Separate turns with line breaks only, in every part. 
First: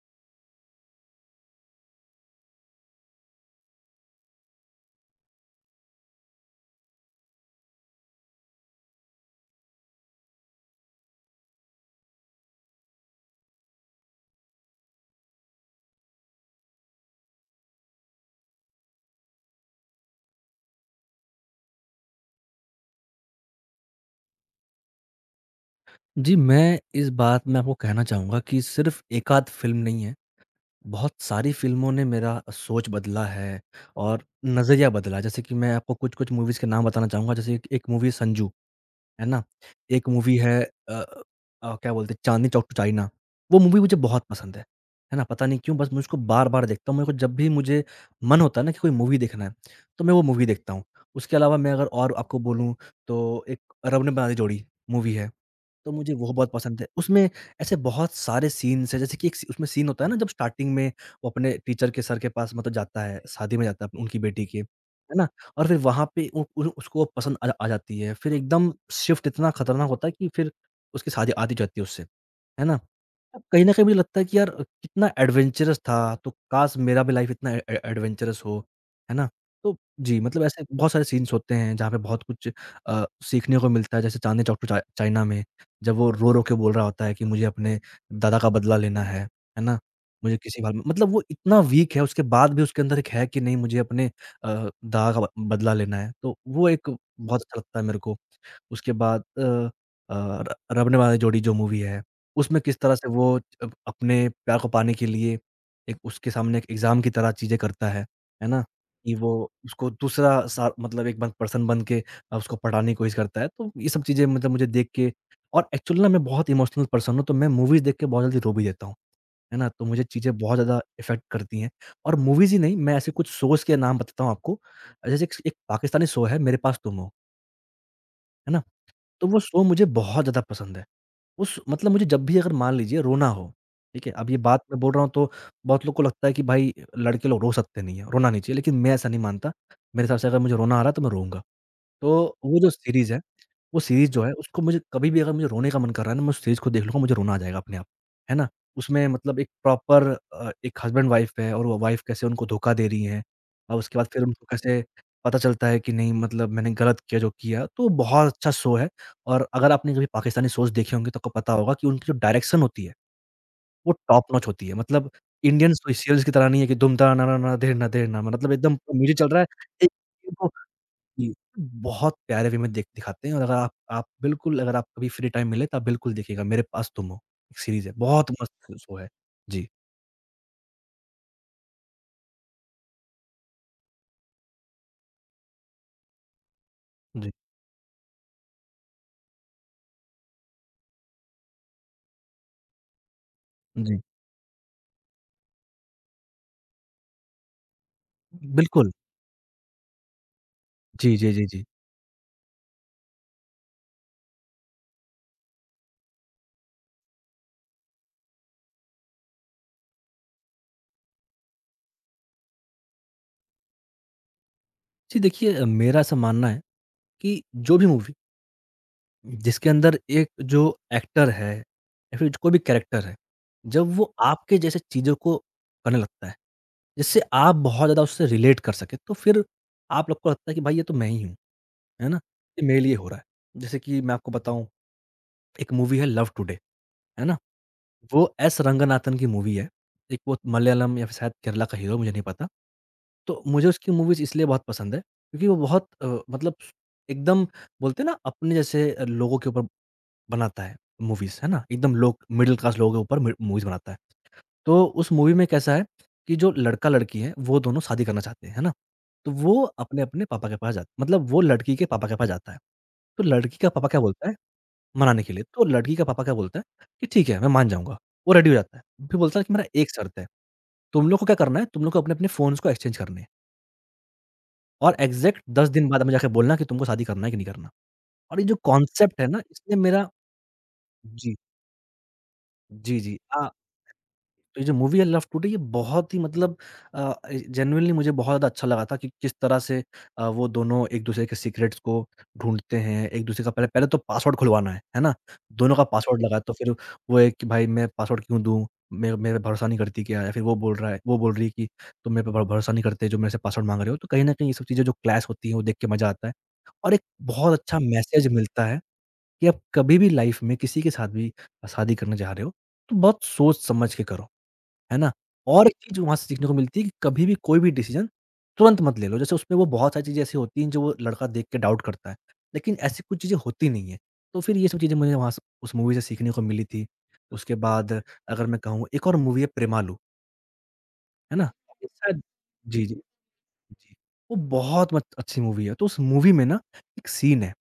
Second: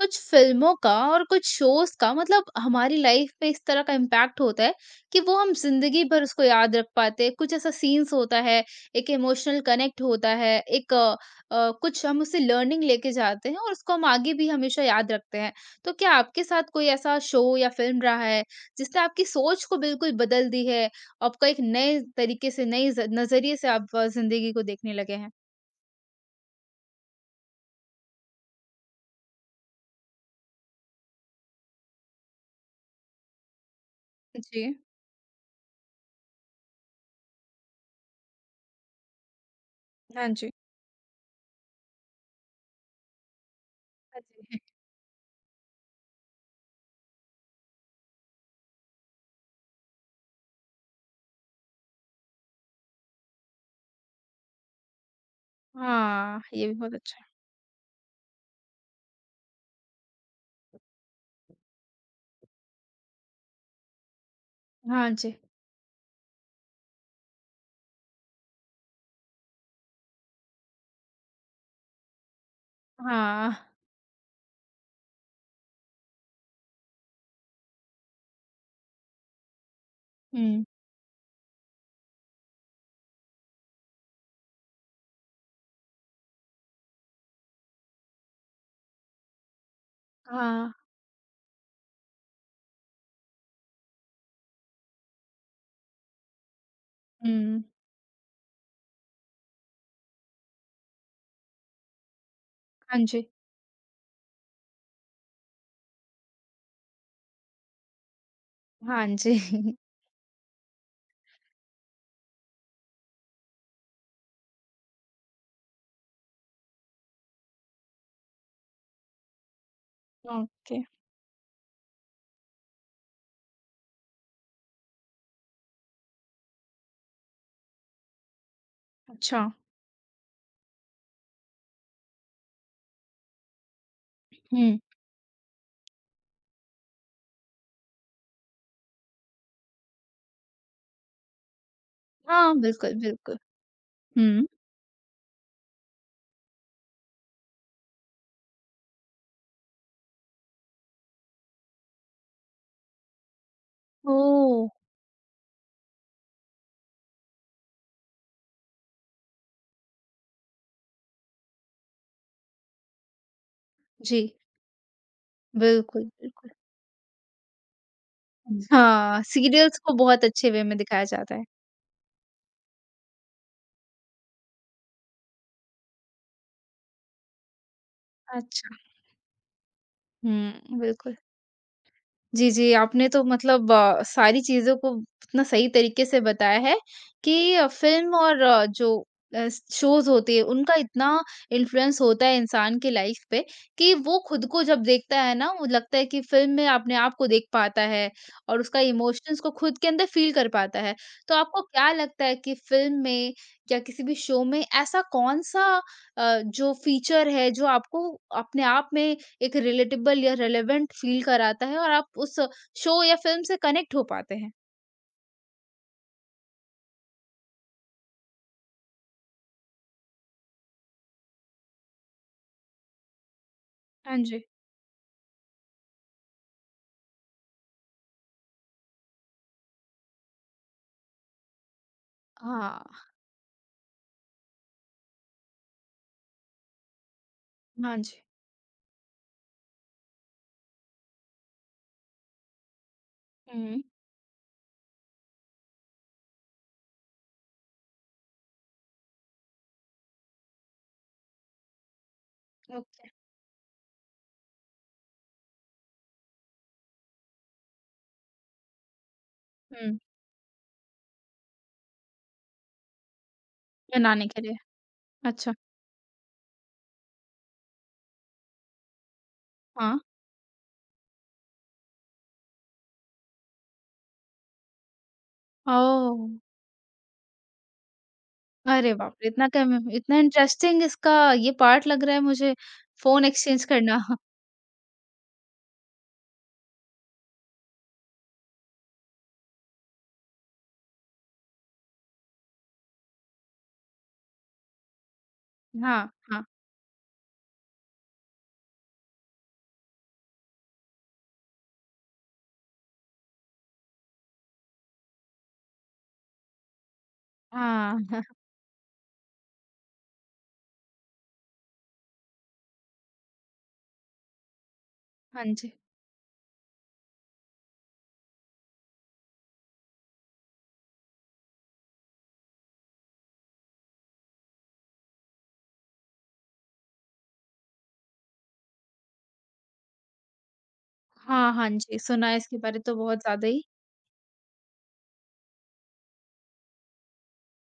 कुछ फ़िल्मों का और कुछ शोज़ का मतलब हमारी लाइफ़ पे इस तरह का इम्पैक्ट होता है कि वो हम ज़िंदगी भर उसको याद रख पाते हैं। कुछ ऐसा सीन्स होता है, एक इमोशनल कनेक्ट होता है, एक कुछ हम उससे लर्निंग लेके जाते हैं और उसको हम आगे भी हमेशा याद रखते हैं। तो क्या आपके साथ कोई ऐसा शो या फ़िल्म रहा है, जिसने आपकी सोच को बिल्कुल बदल दी है? आपका एक नए तरीके से, नए ज़ नज़रिए से आप ज़िंदगी को देखने लगे हैं?
जी, मैं इस बात में आपको कहना चाहूँगा कि सिर्फ़ एकाध फ़िल्म नहीं है, बहुत सारी फ़िल्मों ने मेरा सोच बदला है और
जी। जी।
नज़रिया बदला है। जैसे कि मैं आपको कुछ-कुछ मूवीज़ के नाम बताना चाहूँगा, जैसे एक एक मूवी है संजू, है ना? एक
हाँ
मूवी
जी।
है क्या बोलते हैं चांदनी चौक टू चाइना, वो मूवी मुझे
हाँ
बहुत पसंद
जी।
है ना? पता नहीं क्यों बस मैं उसको बार-बार देखता हूँ, मेरे को जब भी मुझे मन होता है ना कि कोई मूवी देखना है, तो मैं वो मूवी देखता हूँ। उसके अलावा मैं अगर और आपको बोलूँ तो एक रब ने बना दी जोड़ी मूवी है। तो मुझे वो
हाँ,
बहुत
ये भी
पसंद है।
बहुत अच्छा है।
उसमें ऐसे बहुत सारे सीन्स हैं, जैसे कि एक सी उसमें सीन होता है ना जब स्टार्टिंग में वो अपने टीचर के सर के पास मतलब जाता है, शादी में जाता है उनकी बेटी के,
हाँ
है ना?
जी।
और फिर वहाँ पे उ उ उसको पसंद आ आ जाती है। फिर एकदम शिफ्ट इतना खतरनाक होता है कि फिर उसकी शादी आधी जाती है उससे, है ना? अब
हाँ।
कहीं न कहीं मुझे लगता है कि यार कितना एडवेंचरस था, तो काश मेरा भी लाइफ इतना ए ए एडवेंचरस हो, है ना? तो जी, मतलब ऐसे
हुँ।
बहुत सारे सीन्स होते हैं जहाँ पे बहुत कुछ सीखने को मिलता है जैसे चांदनी चौक टू चा चाइना में। जब वो रो-रो के बोल रहा होता है कि मुझे अपने दादा का बदला लेना है ना? मुझे किसी हाल
हाँ।
में मतलब वो इतना वीक है उसके बाद भी उसके अंदर एक है कि नहीं मुझे अपने दादा का ब बदला लेना है। तो वो एक बहुत अच्छा
हुँ।
लगता है मेरे को। उसके बाद र रबने वाले जोड़ी जो मूवी है, उसमें किस तरह
हाँ
से
जी।
वो अब अपने प्यार को पाने के लिए एक उसके सामने एक एग्ज़ाम की तरह चीज़ें करता है ना?
हाँ
कि वो
जी।
उसको दूसरा सा मतलब एक बन पर्सन बन के उसको पढ़ाने की कोशिश करता है। तो ये सब चीज़ें मतलब मुझे देख के और एक्चुअली ना मैं बहुत इमोशनल पर्सन हूँ, तो मैं मूवीज़ देख के बहुत जल्दी रो भी देता हूँ, है ना? तो मुझे चीज़ें बहुत
ओके।
ज़्यादा इफ़ेक्ट करती हैं और मूवीज़ ही नहीं, मैं ऐसे कुछ शोज़ के नाम बताता हूँ आपको। जैसे एक एक पाकिस्तानी शो है, मेरे पास तुम हो, है ना? तो वो
अच्छा।
शो मुझे बहुत ज़्यादा पसंद है। उस मतलब मुझे जब भी अगर मान लीजिए रोना हो, ठीक है? अब ये बात
हुँ।
मैं बोल रहा हूँ तो बहुत लोग को लगता है कि भाई लड़के लोग रो सकते नहीं हैं, रोना नहीं चाहिए, लेकिन मैं ऐसा नहीं मानता। मेरे हिसाब से अगर मुझे रोना आ रहा है तो मैं रोऊँगा। तो
हाँ,
वो जो
बिल्कुल,
सीरीज़ है,
बिल्कुल।
वो सीरीज़ जो है
हुँ।
उसको मुझे कभी भी अगर मुझे रोने का मन कर रहा है ना, मैं उस सीरीज़ को देख लूँगा मुझे रोना आ जाएगा अपने आप। है ना? उसमें मतलब एक प्रॉपर एक हस्बैंड-वाइफ है और वो वाइफ कैसे उनको धोखा दे रही है और उसके बाद फिर उनको
ओह!
कैसे पता चलता है कि नहीं मतलब मैंने गलत किया जो किया, तो बहुत अच्छा शो है और अगर आपने कभी पाकिस्तानी शोज़ देखे होंगे तो आपको पता होगा कि उनकी जो डायरेक्शन होती है, वो
जी,
टॉप नॉच होती है। मतलब इंडियन
बिल्कुल,
सीरियल्स की तरह
बिल्कुल।
नहीं है कि धूम-धाम, ना, ना, ना, धीर, ना, धीर, ना मतलब एकदम म्यूज़िक
हाँ,
चल रहा है।
सीरियल्स
एक
को बहुत अच्छे वे में दिखाया
जी।
जाता है।
बहुत प्यारे वे में देख दिखाते हैं और अगर आप बिल्कुल अगर आप कभी फ्री टाइम मिले तो आप बिल्कुल देखिएगा, मेरे पास तुम हो, एक सीरीज़ है, बहुत
अच्छा।
मस्त शो है। जी,
हुँ, बिल्कुल। जी, जी, आपने तो मतलब सारी चीज़ों को इतना सही तरीके से बताया है
जी,
कि फ़िल्म और जो शोज़ होते हैं, उनका इतना इन्फ्लुएंस होता है इंसान की लाइफ़ पे कि
जी।
वो खुद को जब देखता है ना, वो लगता है कि फ़िल्म में अपने आप को देख पाता है और उसका
बिल्कुल।
इमोशंस को खुद के अंदर फ़ील कर पाता है।
जी, जी,
तो
जी,
आपको
जी।
क्या लगता है कि फ़िल्म में या किसी भी शो में ऐसा कौन-सा जो फ़ीचर है, जो आपको अपने आप में एक रिलेटेबल या रिलेवेंट फ़ील कराता है और आप उस शो या फ़िल्म से कनेक्ट हो पाते हैं।
जी, देखिए मेरा ऐसा मानना है कि जो भी मूवी जिसके अंदर एक जो एक्टर है या फिर कोई भी कैरेक्टर है, जब वो
हाँ जी।
आपके जैसे चीज़ों को करने लगता है, जिससे आप बहुत ज़्यादा उससे रिलेट कर सकें, तो फिर आप लोग को लगता है कि भाई ये तो मैं ही हूँ, है ना? ये मेरे
हाँ।
लिए हो रहा है। जैसे कि मैं आपको बताऊँ एक मूवी है लव टुडे, है ना?
हाँ जी।
वो एस रंगनाथन की मूवी है। एक वो मलयालम या फिर शायद केरला का हीरो है, मुझे नहीं पता। तो मुझे
हुँ,
उसकी मूवीज़ इसलिए बहुत पसंद है, क्योंकि वो बहुत मतलब एकदम बोलते हैं ना अपने जैसे लोगों के ऊपर बनाता है मूवीज़, है ना? एकदम लोग मिडल क्लास लोगों के
ओके।
ऊपर मि मूवीज़ बनाता है। तो उस मूवी में कैसा है कि जो लड़का-लड़की है, वो दोनों शादी करना चाहते हैं, है ना? तो वो
हुँ,
अपने-अपने पापा के पास जाते मतलब वो लड़की के पापा के पास जाता है। तो लड़की का पापा क्या
बनाने
बोलता है
के लिए।
मनाने के लिए,
अच्छा,
तो लड़की का पापा क्या बोलते हैं कि ठीक है मैं मान जाऊँगा, वो रेडी हो जाता है। फिर बोलता है कि मेरा एक
हाँ।
शर्त है, तुम लोग को क्या करना है, तुम लोग को अपने-अपने फ़ोन्स को एक्सचेंज करने हैं और एग्ज़ैक्ट 10 दिन बाद हमें
ओह!
जाके बोलना कि तुमको शादी करना है कि नहीं करना। और ये जो
अरे बाप
कॉन्सेप्ट है
रे!
ना
इतना कम
इसने मेरा
इतना इंटरेस्टिंग इसका
जी,
ये पार्ट लग रहा है मुझे
जी, जी।
फ़ोन एक्सचेंज करना। हाँ,
तो ये जो मूवी है लव टुडे ये बहुत ही मतलब जेनुइनली मुझे बहुत ज़्यादा अच्छा लगा था कि किस तरह से वो दोनों एक-दूसरे के सीक्रेट्स को ढूँढते हैं, एक-दूसरे का पहले पहले तो पासवर्ड खुलवाना है ना? दोनों का
हाँ।
पासवर्ड लगा तो फिर वो एक कि भाई मैं पासवर्ड क्यों दूँ? मेरे मेरे पे भरोसा नहीं करती क्या? या फिर वो बोल रहा है वो बोल रही है कि तुम मेरे पे भर भरोसा नहीं करते जो मेरे से पासवर्ड माँग रहे हो। तो कहीं न कहीं ये सब चीज़ें जो क्लैश होती हैं वो देख के मज़ा आता है। और एक बहुत अच्छा
हाँ। हाँ
मैसेज मिलता है कि आप कभी भी लाइफ़ में किसी के साथ भी शादी करने जा रहे हो, तो बहुत सोच समझ के करो। है ना?
हाँ
और
जी।
एक चीज़ वहाँ से सीखने को मिलती है कि कभी भी कोई भी डिसीज़न तुरंत मत ले लो। जैसे उसमें वो बहुत सारी चीज़ें ऐसी होती हैं जो वो लड़का देख के डाउट करता है। लेकिन ऐसी कुछ चीज़ें होती नहीं हैं। तो फिर ये सब चीज़ें मुझे वहाँ से उस मूवी से सीखने को मिली थी। उसके बाद अगर मैं कहूँ एक और मूवी है प्रेमालू, है ना?
हाँ, हाँ
ये
जी,
शायद
सुना है इसके बारे
जी, जी,
तो बहुत ज़्यादा ही।
जी। वो बहुत मत अच्छी मूवी है। तो उस मूवी में ना एक सीन है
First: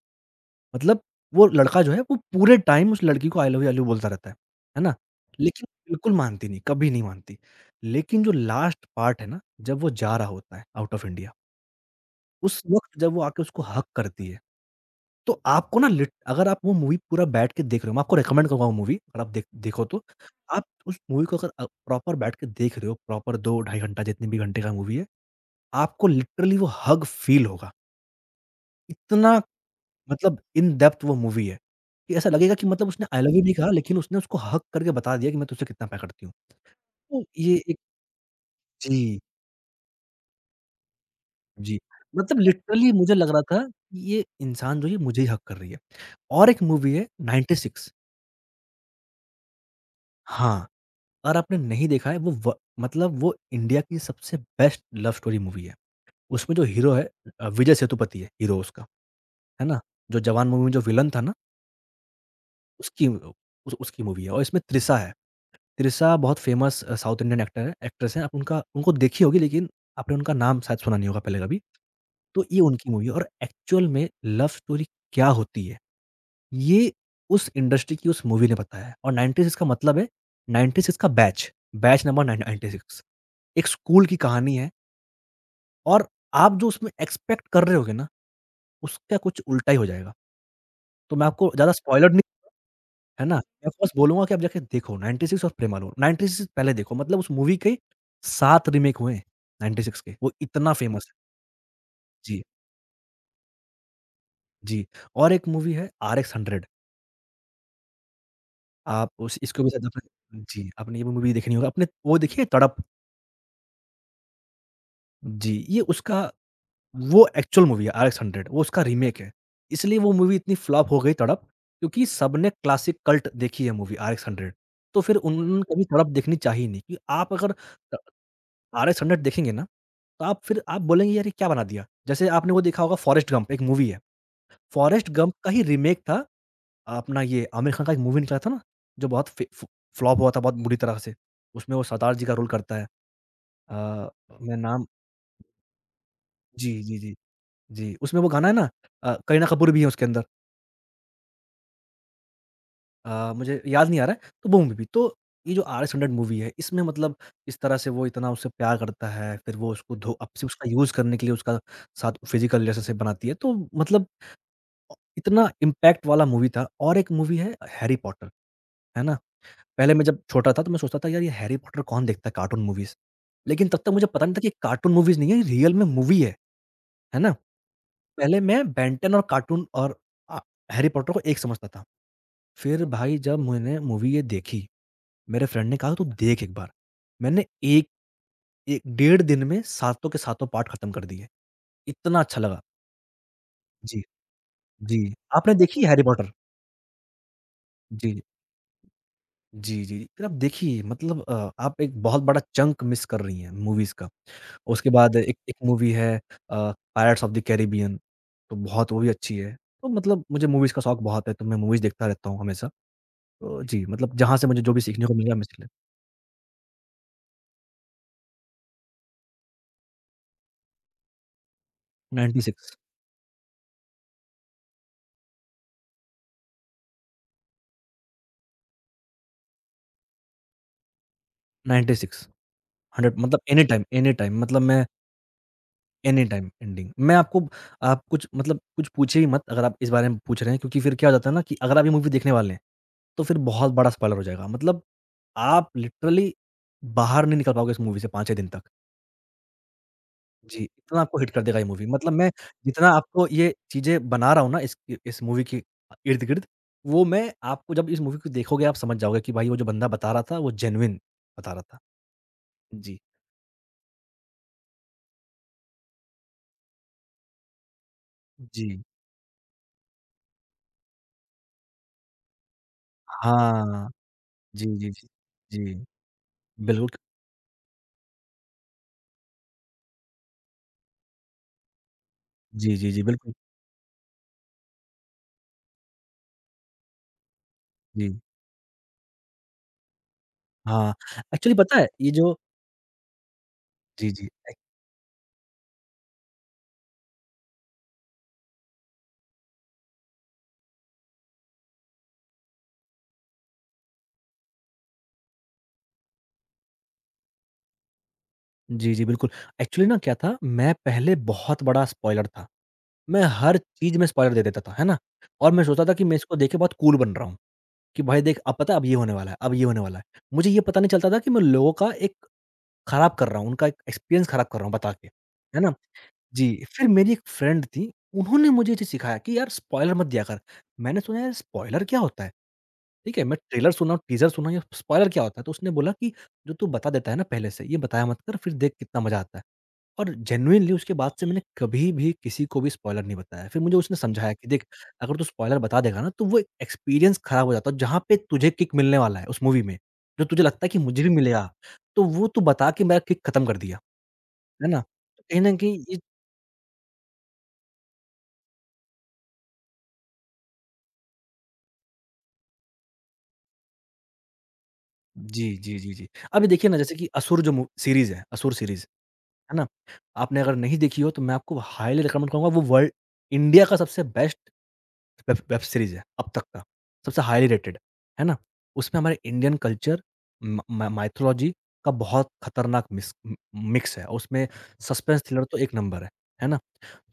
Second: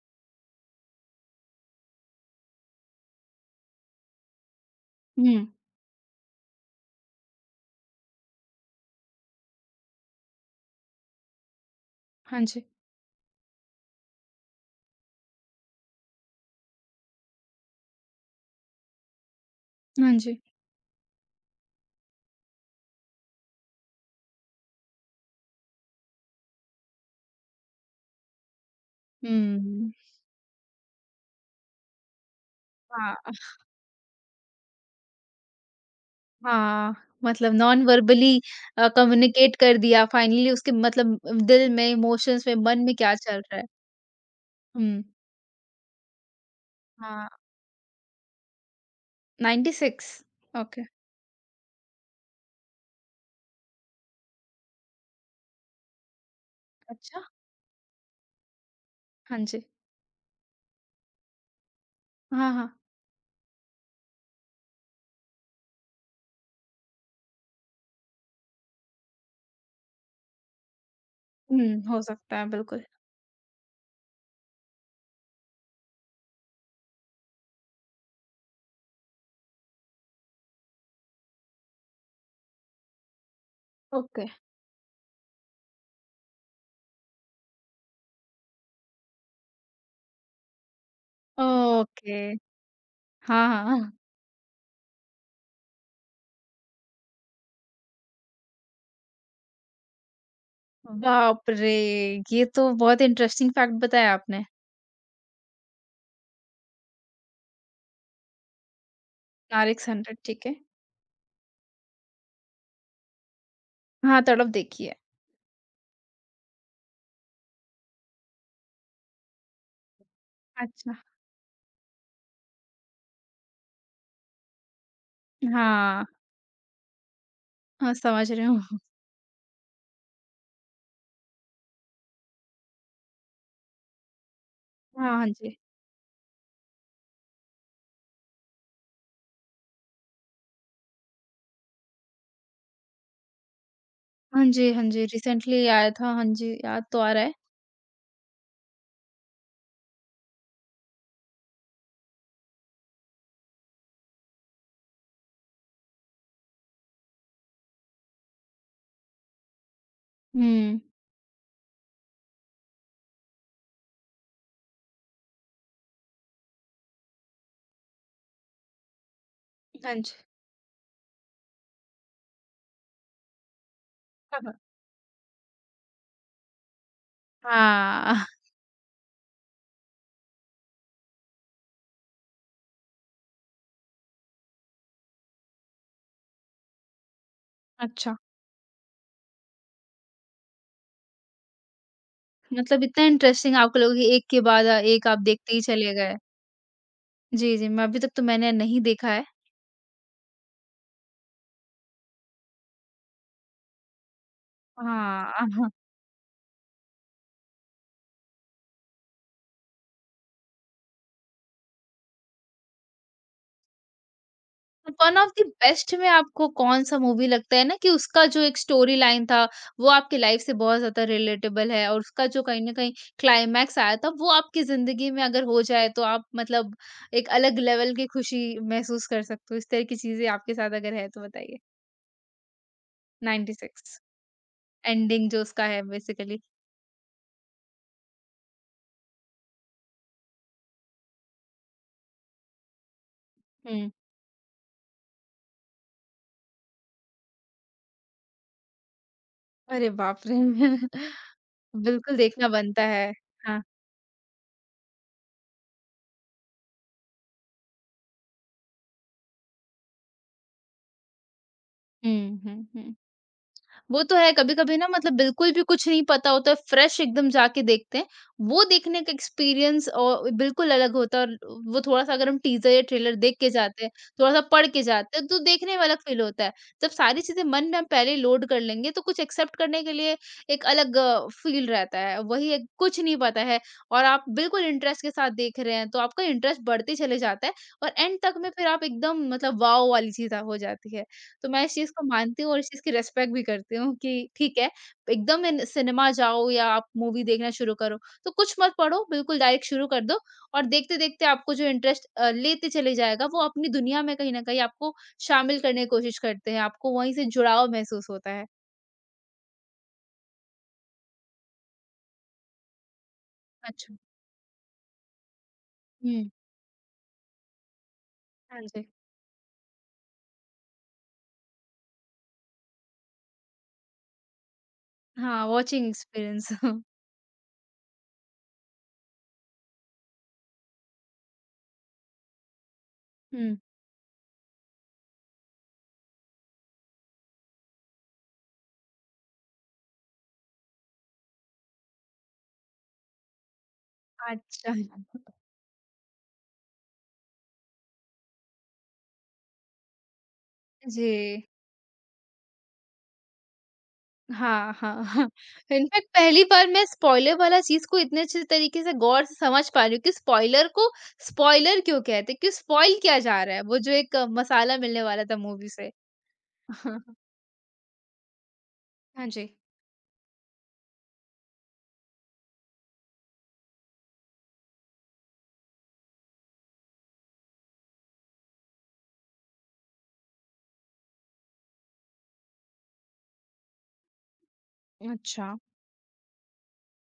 मतलब वो लड़का जो है वो पूरे टाइम उस लड़की को आई लव यू बोलता रहता है। है ना?
हुँ,
लेकिन बिल्कुल मानती नहीं, कभी नहीं मानती। लेकिन जो लास्ट पार्ट है ना, जब वो जा रहा होता है आउट ऑफ इंडिया,
हाँ
उस
जी,
वक़्त जब वो आके उसको हग करती है, तो आपको ना लिट अगर आप वो मूवी पूरा बैठ के देख रहे हो, मैं आपको रिकमेंड करूँगा वो मूवी अगर आप देख देखो तो।
हाँ जी।
आप उस मूवी को अगर प्रॉपर बैठ के देख रहे हो, प्रॉपर 2 ढाई घंटा जितने भी घंटे का मूवी है, आपको लिटरली वो हग फ़ील होगा। इतना
हुँ।
मतलब इन डेप्थ वो मूवी है, कि ऐसा लगेगा कि मतलब उसने आई
हाँ।
लव यू नहीं कहा लेकिन उसने उसको हग करके बता दिया कि मैं तुझसे कितना प्यार करती हूँ।
हाँ,
तो
मतलब
ये एक
नॉन वर्बली
जी,
कम्युनिकेट कर दिया फाइनली उसके मतलब दिल
जी।
में,
मतलब
इमोशंस में, मन
लिटरली
में
मुझे
क्या
लग
चल
रहा
रहा
था
है।
कि ये इंसान जो है
हुँ।
मुझे ही हग कर रही है। और एक मूवी है
हाँ,
96
96।
हाँ,
ओके।
अगर आपने नहीं देखा है वो व मतलब वो इंडिया की सबसे बेस्ट लव स्टोरी मूवी है। उसमें जो हीरो है
अच्छा।
विजय सेतुपति है हीरो उसका,
हाँ जी।
है ना? जो जवान मूवी में जो विलन था ना
हाँ, हाँ।
उसकी उ उसकी मूवी है और इसमें तृषा है। तिरसा बहुत फेमस साउथ इंडियन एक्टर है एक्ट्रेस हैं। आप उनका उनको देखी होगी लेकिन आपने उनका नाम शायद सुना नहीं होगा पहले कभी।
हुँ, हो सकता
तो
है,
ये
बिल्कुल।
उनकी मूवी है और एक्चुअल में लव स्टोरी क्या होती है, ये उस इंडस्ट्री की उस मूवी ने बताया है। और 96 का मतलब है 96 का बैच, बैच नंबर 9 96 एक स्कूल की
ओके,
कहानी है और आप जो उसमें एक्सपेक्ट कर रहे होगे ना, उसका कुछ उल्टा ही हो जाएगा। तो मैं आपको ज़्यादा स्पॉइलर
ओके।
है ना?
हाँ,
मैं तो बस
हाँ।
बोलूँगा कि आप जाके देखो 96 और प्रेमालू, 96 पहले देखो मतलब उस मूवी के 7 रीमेक हुए हैं 96 के, वो इतना फेमस है।
बाप रे!
जी,
ये तो बहुत इंटरेस्टिंग फैक्ट बताया आपने।
जी। और एक मूवी है आरएक्स 100 आप उस इसको भी शायद
'नारिक्स 100'
आपने
ठीक है।
जी, आपने ये भी मूवी देखी नहीं होगी आपने वो देखी है तड़प?
हाँ, तड़प देखी है।
जी, ये उसका वो एक्चुअल मूवी है आरएक्स 100। वो उसका रीमेक है। इसलिए वो मूवी इतनी फ्लॉप
अच्छा।
हो गई तड़प क्योंकि सबने क्लासिक कल्ट देखी है मूवी आरएक्स 100। तो फिर उन्होंने कभी
हाँ,
तड़प देखनी चाहिए नहीं क्योंकि आप अगर
हाँ
त
समझ रही हूँ।
आरएक्स हंड्रेड देखेंगे ना, तो आप फिर आप बोलेंगे यार ये क्या बना दिया? जैसे आपने वो देखा होगा फॉरेस्ट गंप एक मूवी है। फॉरेस्ट
हाँ, हाँ
गंप का
जी।
ही रीमेक था अपना ये आमिर खान का एक मूवी निकला था ना, जो बहुत फे फ फ्लॉप हुआ था बहुत बुरी तरह से। उसमें वो सरदार जी का रोल करता है। अ,
हाँ
मैं
जी, हाँ
नाम
जी, रिसेंटली आया था। हाँ जी,
जी,
याद
जी,
तो आ
जी,
रहा है।
जी। उसमें वो गाना है ना। करीना कपूर भी है उसके अंदर। मुझे याद नहीं आ रहा है, तो वो मूवी भी। तो ये जो आरएक्स हंड्रेड मूवी है, इसमें मतलब इस तरह से वो इतना उससे प्यार करता है, फिर वो उसको धो अब से उसका
हुँ।
यूज़ करने के लिए उसका साथ फिजिकल रिलेशनशिप बनाती है। तो मतलब इतना इम्पैक्ट वाला मूवी था। और एक मूवी है हैरी पॉटर, है ना? पहले
हाँ
मैं
जी।
जब छोटा था तो मैं सोचता था यार ये हैरी पॉटर कौन देखता है कार्टून मूवीज़? लेकिन तब तक मुझे पता नहीं था कि
हाँ,
ये कार्टून मूवीज़ नहीं है, ये रियल में मूवी है ना?
हाँ,
पहले मैं बेन 10 और कार्टून और अ, हैरी पॉटर को एक समझता था। फिर भाई जब मैंने मूवी ये देखी, मेरे फ्रेंड ने कहा तू देख एक बार। मैंने एक
अच्छा।
एक डेढ़ दिन में सातों के सातों पार्ट खत्म कर दिए। इतना अच्छा लगा।
मतलब इतना इंटरेस्टिंग आपको लोगों
जी,
की एक के बाद एक
जी।
आप
आपने
देखते ही
देखी है
चले
हैरी
गए।
पॉटर?
जी, जी, मैं अभी तक
जी।
तो मैंने नहीं देखा है।
जी, जी। फिर आप देखिए मतलब आप एक बहुत बड़ा चंक मिस कर रही हैं मूवीज़ का। उसके बाद
हाँ,
एक एक
हाँ।
मूवी है पायरेट्स ऑफ द कैरिबियन, तो बहुत वो भी अच्छी है। तो मतलब मुझे मूवीज़ का शौक बहुत है, तो मैं मूवीज़ देखता रहता हूँ हमेशा। तो जी, मतलब जहाँ से मुझे जो भी सीखने को
वन ऑफ
मिला मैं
द
सीख लेता हूँ।
बेस्ट में आपको कौन-सा मूवी लगता है ना कि उसका जो एक स्टोरी लाइन था, वो आपकी लाइफ से बहुत ज़्यादा रिलेटेबल है और उसका जो कहीं
96,
न कहीं क्लाइमैक्स आया था, वो आपकी ज़िंदगी में अगर हो जाए तो आप मतलब एक अलग लेवल की खुशी महसूस कर सकते हो। इस तरह की चीज़ें आपके साथ अगर है तो बताइए?
96, 100 मतलब
96
एनी टाइम मतलब मैं
एंडिंग जो उसका है
एनी
बेसिकली।
Time ending. मैं आपको आप कुछ मतलब कुछ पूछिए ही मत अगर आप इस बारे में पूछ रहे हैं क्योंकि फिर क्या हो जाता है ना कि अगर आप ये मूवी देखने वाले हैं तो फिर बहुत बड़ा
हुँ।
स्पॉइलर हो जाएगा। मतलब आप लिटरली बाहर नहीं निकल पाओगे इस मूवी से 5-6 दिन तक।
अरे बाप रे!
जी, इतना आपको हिट कर देगा ये मूवी। मतलब
बिल्कुल
मैं
देखना बनता
जितना
है।
आपको ये
हाँ।
चीज़ें बना रहा हूँ ना इस मूवी के इर्द-गिर्द, वो मैं आपको जब इस मूवी को देखोगे आप समझ जाओगे कि भाई वो जो बंदा बता रहा था वो जेन्युइन बता रहा था।
हुँ, हुँ, हुँ।
जी।
वो तो है, कभी-कभी ना मतलब बिल्कुल भी कुछ नहीं पता होता है, फ्रेश एकदम जाके देखते हैं, वो
जी।
देखने का एक्सपीरियंस औ बिल्कुल अलग होता है और वो थोड़ा-सा अगर हम टीज़र या ट्रेलर देख के जाते
हाँ।
हैं, थोड़ा-सा
जी,
पढ़ के
जी, जी।
जाते हैं, तो
जी,
देखने में अलग फ़ील होता है।
बिल्कुल।
जब सारी चीज़ें मन में हम पहले ही लोड कर लेंगे, तो कुछ एक्सेप्ट करने के लिए एक अलग फ़ील रहता है। वही एक
जी, जी,
कुछ
जी,
नहीं
बिल्कुल।
पता है और आप बिल्कुल इंटरेस्ट के साथ देख रहे हैं, तो आपका इंटरेस्ट बढ़ते चले जाता है और
जी।
एंड तक में फिर आप एकदम मतलब वॉव वाली चीज़ हो
हाँ,
जाती है। तो
एक्चुअली
मैं इस
पता है
चीज़ को
ये जो
मानती हूँ और इस चीज़ की रिस्पेक्ट भी करती हूँ
जी,
कि
जी।
ठीक है, एकदम इन सिनेमा जाओ या आप मूवी देखना शुरू करो, तो कुछ मत पढ़ो, बिल्कुल डायरेक्ट शुरू कर दो और देखते-देखते आपको जो इंटरेस्ट लेते चले जाएगा, वो अपनी दुनिया में कहीं न कहीं आपको शामिल करने की कोशिश करते हैं, आपको वहीं से जुड़ाव महसूस होता है।
जी, जी, बिल्कुल। एक्चुअली ना क्या था, मैं पहले बहुत बड़ा स्पॉइलर था। मैं हर
अच्छा।
चीज़ में स्पॉइलर दे देता था, है ना? और मैं सोचता था कि मैं
हुँ।
इसको देख के बहुत कूल बन रहा हूँ, कि भाई देख अब
हाँ
पता है अब
जी।
ये होने वाला है, अब ये होने वाला है। मुझे ये पता नहीं चलता था कि मैं लोगों का एक खराब कर रहा हूँ, उनका एक एक्सपीरियंस खराब कर रहा हूँ बता के,
हाँ,
है ना?
Watching experience.
जी, फिर मेरी एक फ्रेंड थी, उन्होंने मुझे ये चीज़ सिखाया कि यार स्पॉइलर मत दिया कर। मैंने सुना यार स्पॉइलर क्या होता है? ठीक है, मैं
हुँ।
ट्रेलर सुना, टीज़र सुना, ये स्पॉइलर क्या होता है? तो उसने बोला कि जो तू बता देता है ना पहले से, ये बताया मत कर फिर देख कितना मज़ा आता है। और जेनुइनली उसके बाद से मैंने कभी भी किसी को भी स्पॉइलर नहीं बताया। फिर मुझे उसने समझाया कि देख
अच्छा।
अगर तू स्पॉइलर बता देगा ना तो वो एक एक्सपीरियंस खराब हो जाता है जहाँ पे तुझे किक मिलने वाला है उस मूवी में। जो तुझे लगता है कि मुझे
जी।
भी मिलेगा, तो वो तू बता के मेरा किक खत्म कर दिया। है
हाँ,
ना?
हाँ,
तो
हाँ।
कहीं न कहीं ये
इनफैक्ट पहली बार मैं स्पॉइलर वाला चीज़ को इतने अच्छे तरीके से गौर से समझ पा रही हूँ कि स्पॉइलर को स्पॉइलर क्यों कहते हैं, क्यों स्पॉइल किया जा रहा है, वो जो एक मसाला मिलने वाला था
जी,
मूवी
जी,
से।
जी, जी। अभी देखिए ना जैसे
हाँ।
कि असुर जो मू सीरीज़ है, असुर सीरीज़,
हाँ जी।
है ना? आपने अगर नहीं देखी हो तो मैं आपको हाइली रिकमेंड करूँगा वो वर्ल्ड इंडिया का सबसे बेस्ट वेब वेब सीरीज़ है अब तक का, सबसे हाईली रेटेड, है ना? उसमें हमारे इंडियन कल्चर, म मा माइथोलॉजी का बहुत खतरनाक मिस म मिक्स है, और उसमें सस्पेंस थ्रिलर
अच्छा।
तो एक नंबर है ना?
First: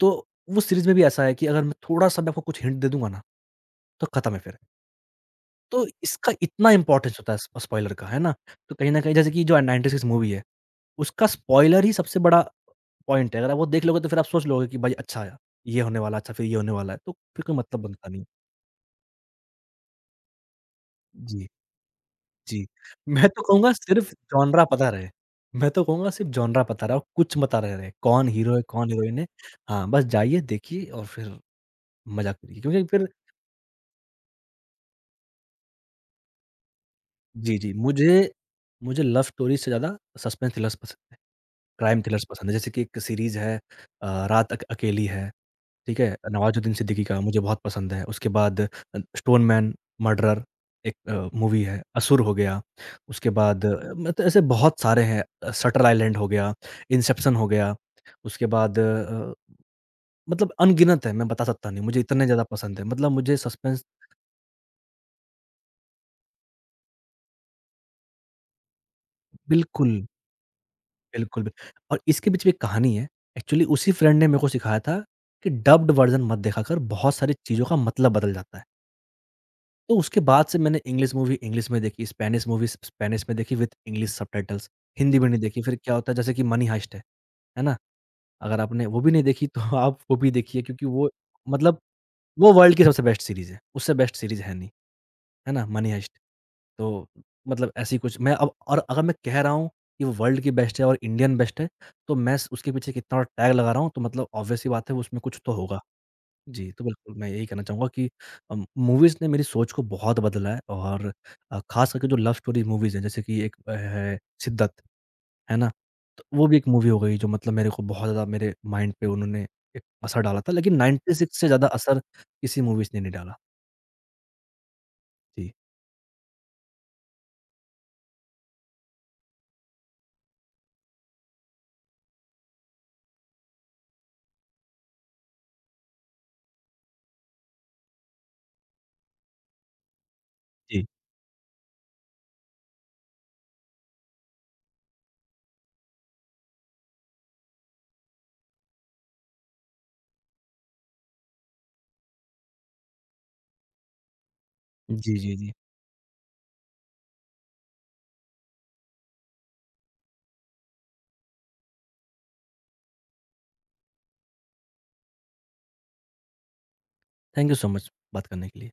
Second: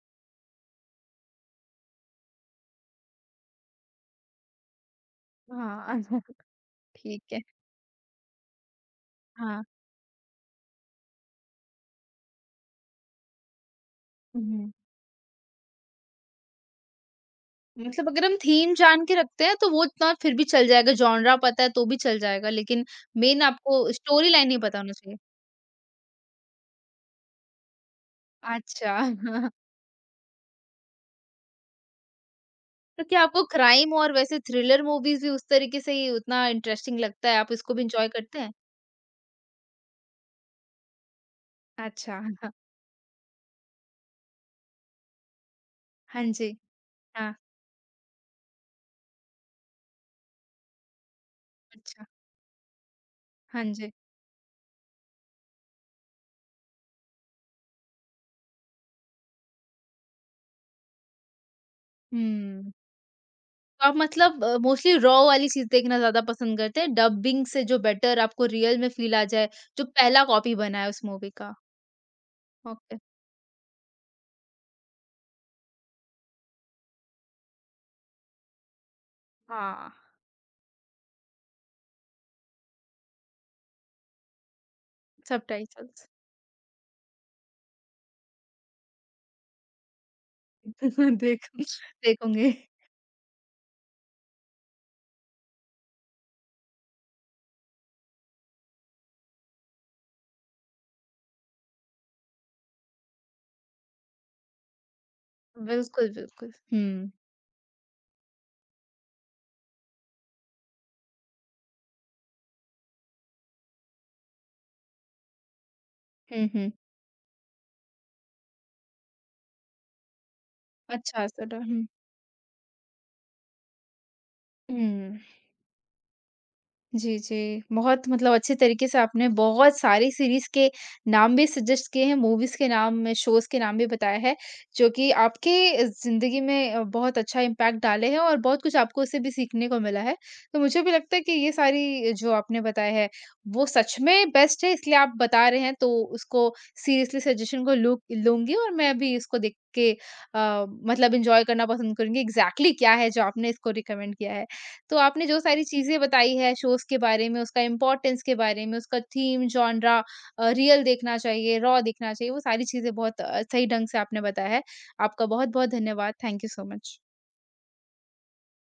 तो वो सीरीज़ में भी ऐसा है कि अगर मैं थोड़ा-सा भी आपको कुछ हिंट दे दूँगा ना, तो खत्म है फिर। तो
हाँ,
इसका इतना इम्पोर्टेंस होता
ठीक
है
है।
स स्पॉइलर का, है ना? तो कहीं न कहीं जैसे कि जो
हाँ।
96 मूवी है, उसका स्पॉइलर ही सबसे बड़ा पॉइंट है, अगर आप वो देख लोगे तो फिर आप सोच लोगे
हुँ।
कि भाई अच्छा, आया ये होने वाला है, अच्छा फिर ये होने वाला है, तो फिर कोई मतलब
मतलब
बनता नहीं
अगर
है।
हम थीम जान के रखते हैं, तो वो इतना फिर भी चल जाएगा, जॉनरा
जी।
पता है तो भी चल जाएगा,
जी,
लेकिन
मैं तो
मेन
कहूँगा
आपको
सिर्फ़
स्टोरी लाइन नहीं
जॉनरा
पता
पता
होना
रहे।
चाहिए।
मैं तो कहूँगा सिर्फ़ जॉनरा पता रहा और कुछ पता रह रहे, कौन हीरो है, कौन
अच्छा।
हीरोइन है। हाँ, बस जाइए, देखिए और फिर मज़ा करिए क्योंकि
तो
फिर
क्या आपको क्राइम और वैसे थ्रिलर मूवीज़ भी उस तरीके से ही उतना इंटरेस्टिंग लगता है, आप
जी, जी,
इसको भी एन्जॉय
मुझे
करते हैं?
मुझे लव स्टोरीज़ से ज़्यादा सस्पेंस थ्रिलर्स पसंद है, क्राइम
अच्छा,
थ्रिलर्स पसंद है। जैसे कि एक सीरीज़ है रात अक अकेली है। ठीक है?
हाँ जी,
नवाजुद्दीन सिद्दीकी का
हाँ,
मुझे बहुत पसंद है। उसके बाद स्टोन मैन मर्डरर एक मूवी है,
अच्छा,
असुर हो गया, उसके
हाँ
बाद
जी,
मतलब ऐसे बहुत सारे हैं। शटर आइलैंड हो गया, इंसेप्शन हो गया, उसके बाद मतलब अनगिनत है, मैं बता सकता नहीं, मुझे इतने ज़्यादा
हुँ।
पसंद है। मतलब मुझे सस्पेंस
तो आप मतलब मोस्टली रॉ वाली चीज़ देखना ज़्यादा पसंद करते हैं, डबिंग से जो बेटर आपको रियल में फ़ील आ जाए, जो
बिल्कुल,
पहला कॉपी बना है उस मूवी
बिल्कुल भी।
का?
और इसके बीच में एक कहानी
ओके।
है, एक्चुअली उसी फ्रेंड ने मेरे को सिखाया था कि डब्ड वर्ज़न मत देखा कर, बहुत सारी चीज़ों का मतलब बदल जाता है।
हाँ,
तो उसके बाद से मैंने इंग्लिश मूवी इंग्लिश में देखी, स्पेनिश मूवी स स्पेनिश में देखी विथ इंग्लिश सबटाइटल्स, हिंदी में नहीं देखी। फिर क्या
सबटाइटल्स।
होता है जैसे कि मनी हाइस्ट है ना? अगर आपने वो भी नहीं देखी तो आप वो भी देखिए क्योंकि वो
देख
मतलब
देखूँगी।
वो वर्ल्ड की सबसे बेस्ट सीरीज़ है, उससे बेस्ट सीरीज़ है नहीं, है ना? मनी हाइस्ट तो मतलब ऐसी कुछ मैं अब। और अगर मैं कह रहा हूँ कि वो वर्ल्ड की बेस्ट है और इंडियन बेस्ट है, तो मैं स उसके पीछे कितना टैग लगा रहा हूँ तो मतलब ऑब्वियस सी बात है उसमें कुछ तो होगा।
बिल्कुल, बिल्कुल।
जी, तो
हुँ,
बिल्कुल मैं यही कहना चाहूँगा कि मूवीज़ ने मेरी सोच को बहुत बदला है और ख़ास करके जो लव स्टोरी मूवीज़ हैं जैसे कि एक है शिद्दत, है ना? तो वो
हुँ,
भी एक
हुँ।
मूवी हो गई जो मतलब मेरे को बहुत ज़्यादा मेरे माइंड पे उन्होंने एक असर डाला था लेकिन
अच्छा
96 से
असर
ज़्यादा
हुँ,
असर किसी मूवीज़ ने नहीं डाला।
हुँ।
जी।
जी, जी। बहुत मतलब अच्छे तरीके से आपने बहुत सारी सीरीज़ के नाम भी सजेस्ट किए हैं, मूवीज़ के नाम, शोज़ के नाम भी बताया है, जो कि आपके ज़िंदगी में बहुत अच्छा इम्पैक्ट डाले हैं और बहुत कुछ आपको उससे भी सीखने को मिला है। तो मुझे
जी।
भी लगता है कि ये सारी जो आपने बताया है, वो सच में बेस्ट है, इसलिए आप बता रहे हैं, तो उसको सीरियसली सजेशन को लू लूँगी और मैं भी इसको देख के मतलब एन्जॉय करना पसंद करूँगी। एग्ज़ैक्टली क्या है जो आपने इसको रिकमेंड किया है। तो
जी,
आपने
जी,
जो
जी।
सारी चीज़ें बताई है शोज़ के बारे में, उसका इम्पोर्टेंस के बारे में, उसका थीम, जॉनरा रियल देखना चाहिए, रॉ देखना चाहिए, वो सारी चीज़ें बहुत सही ढंग से आपने बताया है। आपका बहुत-बहुत धन्यवाद। Thank you so much.
Thank you so much बात करने के लिए।